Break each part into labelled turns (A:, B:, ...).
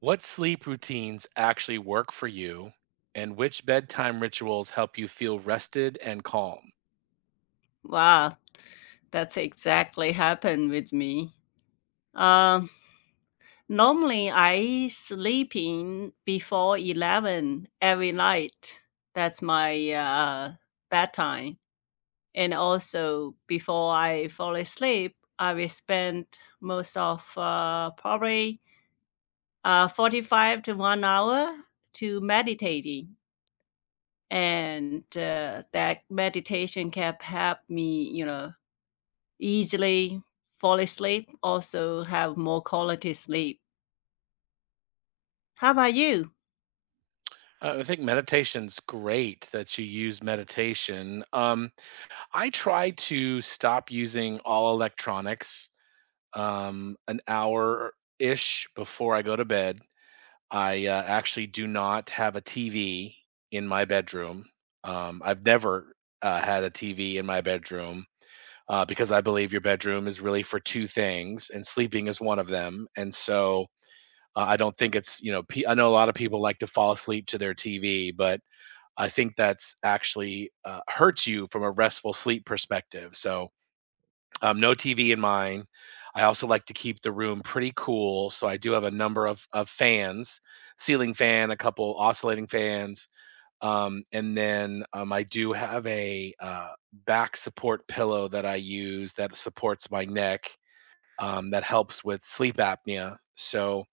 A: What sleep routines actually work for you, and which bedtime rituals help you feel rested and calm?
B: Wow, that's exactly happened with me. Um, Normally I sleep in before 11 every night. That's my bedtime. And also before I fall asleep, I will spend most of probably 45 to 1 hour to meditating. And that meditation can help me, you know, easily fall asleep, also have more quality sleep. How about you?
A: I think meditation's great that you use meditation. I try to stop using all electronics an hour ish before I go to bed. I actually do not have a TV in my bedroom. I've never had a TV in my bedroom because I believe your bedroom is really for two things, and sleeping is one of them. And so I don't think it's, you know, I know a lot of people like to fall asleep to their TV, but I think that's actually hurts you from a restful sleep perspective. So no TV in mine. I also like to keep the room pretty cool. So I do have a number of fans, ceiling fan, a couple oscillating fans, and then I do have a back support pillow that I use that supports my neck that helps with sleep apnea. So,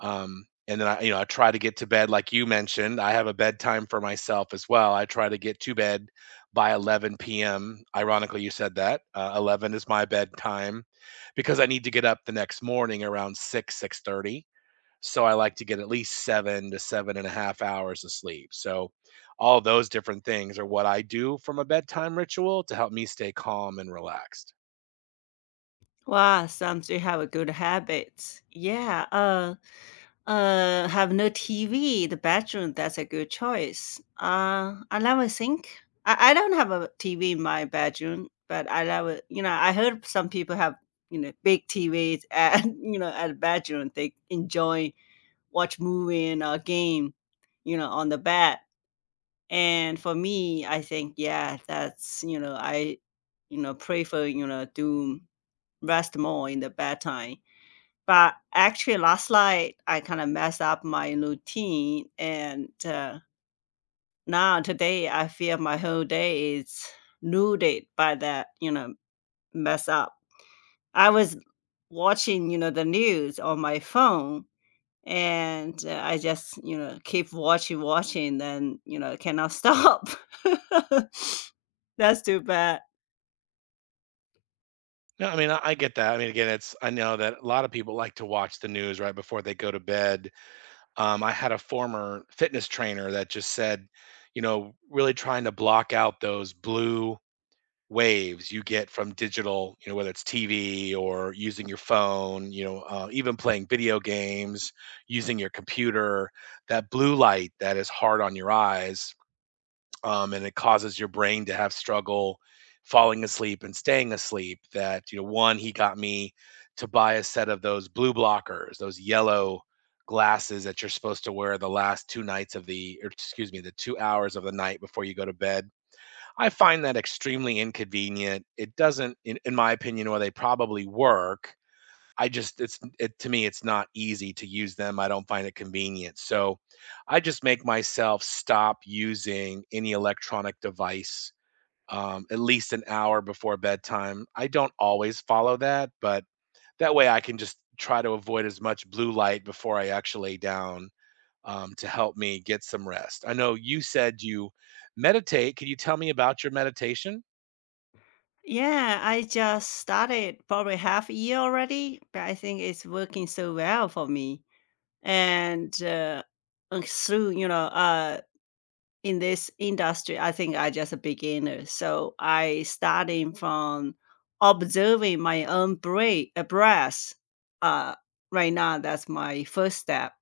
A: um, and then I, you know, I try to get to bed like you mentioned. I have a bedtime for myself as well. I try to get to bed by 11 p.m. Ironically, you said that 11 is my bedtime because I need to get up the next morning around 6 6:30. So I like to get at least seven to seven and a half hours of sleep. So all those different things are what I do from a bedtime ritual to help me stay calm and relaxed.
B: Wow, sounds like you have a good habit. Yeah, have no TV in the bedroom. That's a good choice. I never think. I don't have a TV in my bedroom, but I never, you know, I heard some people have, you know, big TVs at, you know, at bedroom. They enjoy watch movie and a game, you know, on the bed. And for me, I think, yeah, that's, you know, I, you know, pray for, you know, do rest more in the bedtime. But actually, last night, I kind of messed up my routine. And now today, I feel my whole day is nuded by that, you know, mess up. I was watching, you know, the news on my phone and I just, you know, keep watching, watching, then, you know, cannot stop. That's too bad.
A: No, I mean, I get that. I mean, again, it's, I know that a lot of people like to watch the news right before they go to bed. I had a former fitness trainer that just said, you know, really trying to block out those blue waves you get from digital, you know, whether it's TV or using your phone, you know, even playing video games, using your computer, that blue light that is hard on your eyes, and it causes your brain to have struggle falling asleep and staying asleep. That, you know, one, he got me to buy a set of those blue blockers, those yellow glasses that you're supposed to wear the last two nights of the, or excuse me, the 2 hours of the night before you go to bed. I find that extremely inconvenient. It doesn't, in my opinion, or they probably work. I just, it's, it, to me, it's not easy to use them. I don't find it convenient. So I just make myself stop using any electronic device at least an hour before bedtime. I don't always follow that, but that way I can just try to avoid as much blue light before I actually lay down to help me get some rest. I know you said you meditate. Can you tell me about your meditation?
B: Yeah, I just started probably half a year already, but I think it's working so well for me. And through, you know, in this industry, I think I just a beginner. So I starting from observing my own breath. Uh, right now, that's my first step.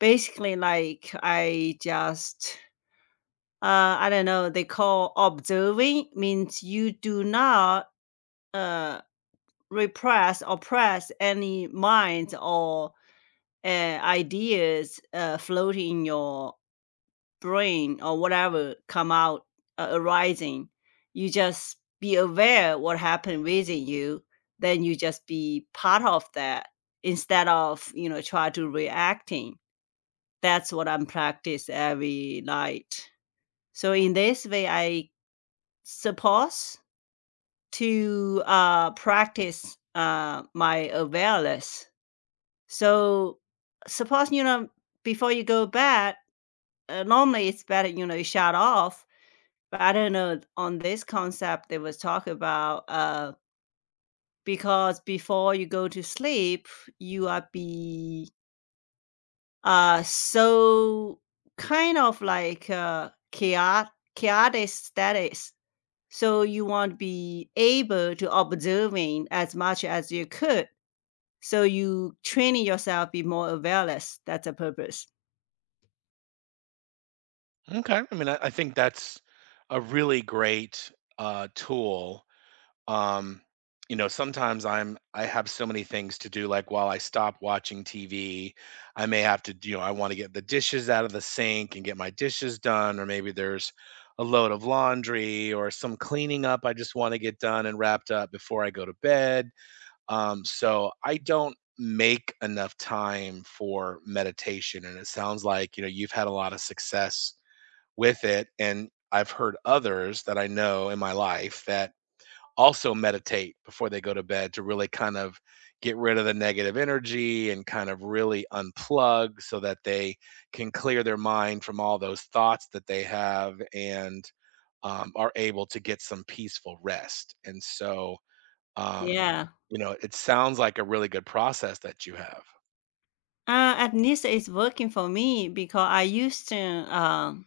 B: Basically, like, I just, I don't know, they call observing means you do not, uh, repress, oppress any minds or, uh, ideas, floating in your brain or whatever come out, arising. You just be aware what happened within you, then you just be part of that instead of, you know, try to reacting. That's what I'm practice every night. So in this way, I suppose to practice my awareness. So suppose you know before you go bed, normally it's better you know you shut off. But I don't know on this concept they was talk about because before you go to sleep, you are be so kind of like chaotic status, so you want to be able to observing as much as you could, so you training yourself be more awareness. That's the purpose.
A: Okay. I mean, I think that's a really great tool. Um, you know, sometimes I have so many things to do. Like while I stop watching TV, I may have to, you know, I want to get the dishes out of the sink and get my dishes done, or maybe there's a load of laundry or some cleaning up I just want to get done and wrapped up before I go to bed. So I don't make enough time for meditation, and it sounds like you know you've had a lot of success with it, and I've heard others that I know in my life that also meditate before they go to bed to really kind of get rid of the negative energy and kind of really unplug so that they can clear their mind from all those thoughts that they have and are able to get some peaceful rest. And so, um,
B: Yeah,
A: you know, it sounds like a really good process that you have.
B: at least it's working for me, because I used to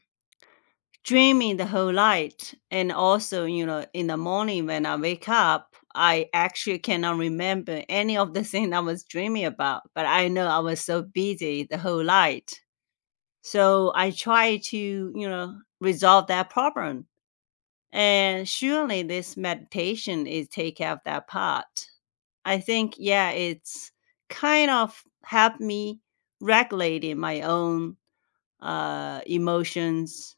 B: dreaming the whole night, and also, you know, in the morning when I wake up, I actually cannot remember any of the thing I was dreaming about, but I know I was so busy the whole night. So I try to, you know, resolve that problem, and surely this meditation is take care of that part. I think, yeah, it's kind of helped me regulating my own emotions,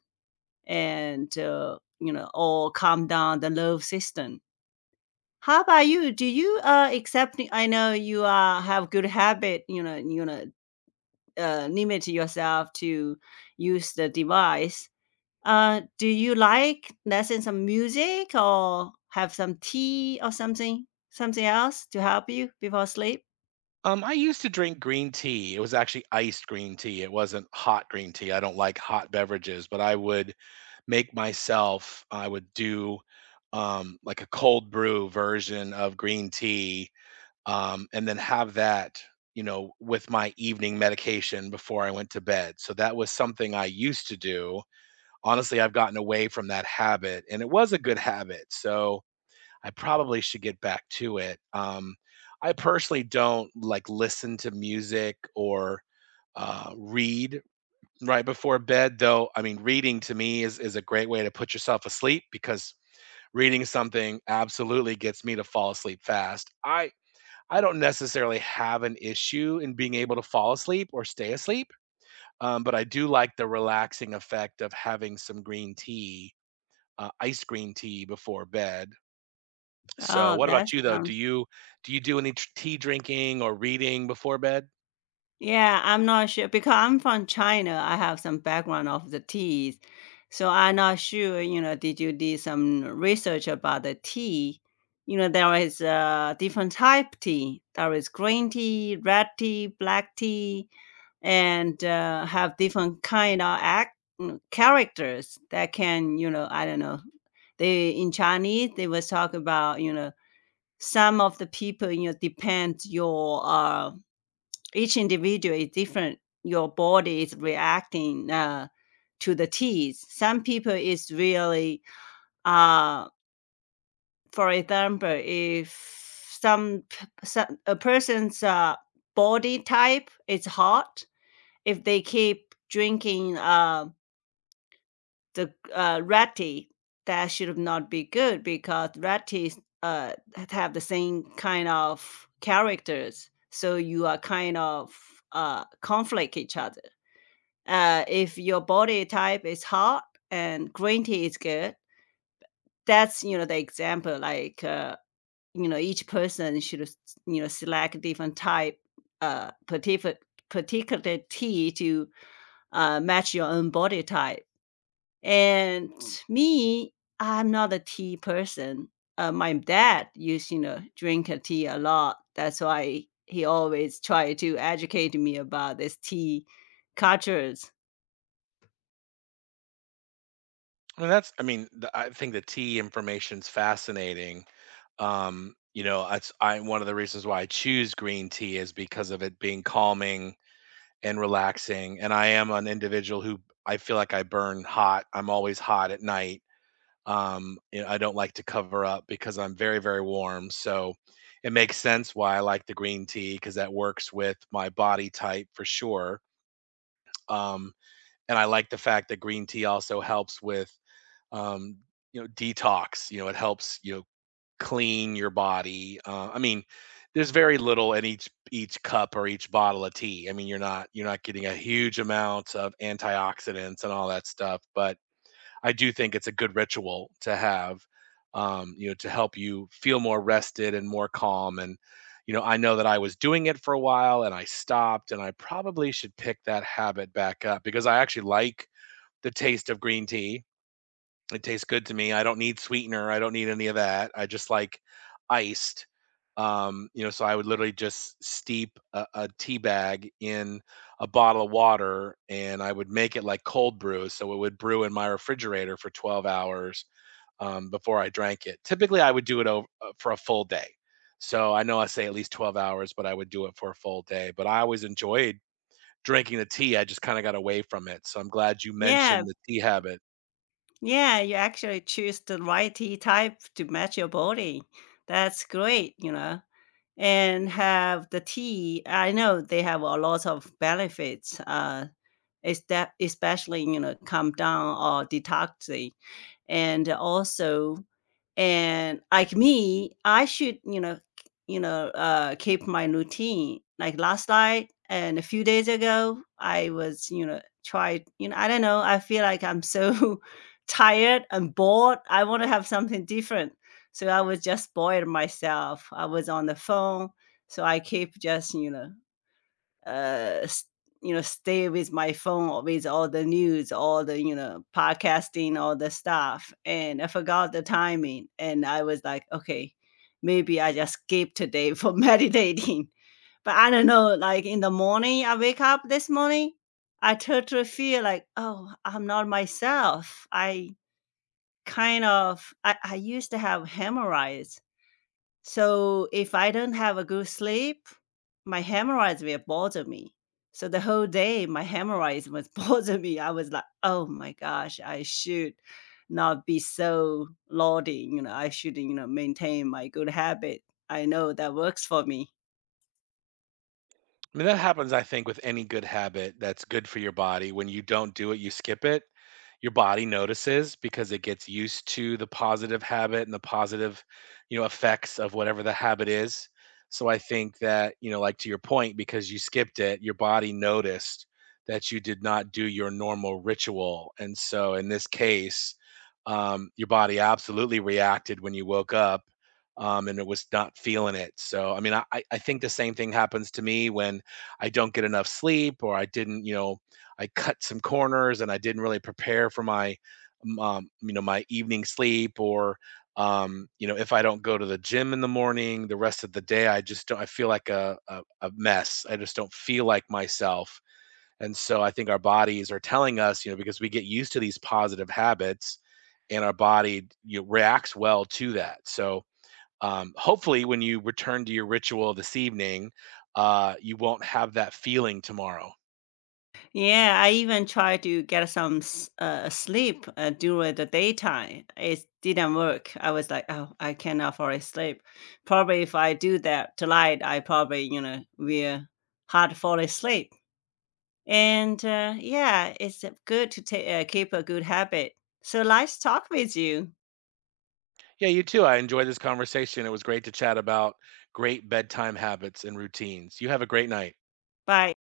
B: and you know, or calm down the nerve system. How about you? Do you accept, I know you have good habit, you know, limit yourself to use the device. Do you like listen some music or have some tea or something, something else to help you before sleep?
A: I used to drink green tea. It was actually iced green tea. It wasn't hot green tea. I don't like hot beverages, but I would make myself, I would do like a cold brew version of green tea and then have that, you know, with my evening medication before I went to bed. So that was something I used to do. Honestly, I've gotten away from that habit and it was a good habit. So, I probably should get back to it. I personally don't like listen to music or read right before bed, though. I mean, reading to me is a great way to put yourself asleep because reading something absolutely gets me to fall asleep fast. I don't necessarily have an issue in being able to fall asleep or stay asleep, but I do like the relaxing effect of having some green tea, ice green tea before bed. So,
B: Oh,
A: what
B: that
A: about you though? Do
B: sounds.
A: you do you do any tea drinking or reading before bed?
B: Yeah, I'm not sure because I'm from China. I have some background of the teas. So I'm not sure, you know, did you do some research about the tea? You know, there is a different type tea. There is green tea, red tea, black tea, and have different kind of act, characters that can, you know, I don't know. They in Chinese they was talk about, you know, some of the people, you know, depend your each individual is different. Your body is reacting to the teas. Some people is really, uh, for example, if some a person's body type is hot, if they keep drinking the red tea, that should not be good because red teas have the same kind of characters. So you are kind of conflict each other. If your body type is hot and green tea is good, that's, you know, the example. Like you know, each person should you know select different type, uh, particular particular tea to match your own body type. And me, I'm not a tea person. My dad used you know drink a tea a lot. That's why he always tried to educate me about this tea cultures.
A: I mean, that's I mean, the, I think the tea information's fascinating. You know, that's I one of the reasons why I choose green tea is because of it being calming and relaxing. And I am an individual who I feel like I burn hot. I'm always hot at night. You know, I don't like to cover up because I'm very, very warm. So it makes sense why I like the green tea because that works with my body type for sure. Um, and I like the fact that green tea also helps with, um, you know, detox. You know, it helps you know clean your body. I mean, there's very little in each cup or each bottle of tea. I mean, you're not getting a huge amount of antioxidants and all that stuff, but I do think it's a good ritual to have, you know, to help you feel more rested and more calm. And, you know, I know that I was doing it for a while and I stopped, and I probably should pick that habit back up because I actually like the taste of green tea. It tastes good to me. I don't need sweetener. I don't need any of that. I just like iced. You know, so I would literally just steep a tea bag in a bottle of water and I would make it like cold brew. So it would brew in my refrigerator for 12 hours before I drank it. Typically, I would do it over, for a full day. So I know I say at least 12 hours, but I would do it for a full day. But I always enjoyed drinking the tea. I just kind of got away from it. So I'm glad you
B: Yeah,
A: mentioned the tea habit.
B: Yeah, you actually choose the right tea type to match your body. That's great, you know. And have the tea. I know they have a lot of benefits. Is that especially you know calm down or detox, and also, and like me, I should, you know, keep my routine. Like last night and a few days ago, I was, you know, tried, you know, I don't know. I feel like I'm so tired and bored. I want to have something different. So I was just bored myself. I was on the phone. So I keep just, you know, s you know, stay with my phone or with all the news, all the, you know, podcasting, all the stuff, and I forgot the timing, and I was like, "Okay, maybe I just skip today for meditating." But I don't know, like, in the morning, I wake up this morning, I totally feel like, "Oh, I'm not myself." I kind of I used to have hemorrhoids. So if I don't have a good sleep, my hemorrhoids will bother me. So the whole day, my hemorrhoids was bother me. I was like, oh my gosh, I should not be so lauding. You know, I should, you know, maintain my good habit. I know that works for me.
A: I mean, that happens, I think, with any good habit that's good for your body. When you don't do it, you skip it. Your body notices because it gets used to the positive habit and the positive, you know, effects of whatever the habit is. So I think that, you know, like to your point, because you skipped it, your body noticed that you did not do your normal ritual. And so in this case, your body absolutely reacted when you woke up and it was not feeling it. So, I mean, I think the same thing happens to me when I don't get enough sleep or I didn't, you know, I cut some corners and I didn't really prepare for my you know, my evening sleep or you know, if I don't go to the gym in the morning, the rest of the day I just don't I feel like a a mess. I just don't feel like myself. And so I think our bodies are telling us, you know, because we get used to these positive habits and our body you know, reacts well to that. So hopefully when you return to your ritual this evening you won't have that feeling tomorrow.
B: Yeah, I even tried to get some sleep during the daytime. It didn't work. I was like, oh, I cannot fall asleep. Probably if I do that tonight, I probably, you know, will hard fall asleep. And yeah, it's good to keep a good habit. So nice talk with you.
A: Yeah, you too. I enjoyed this conversation. It was great to chat about great bedtime habits and routines. You have a great night.
B: Bye.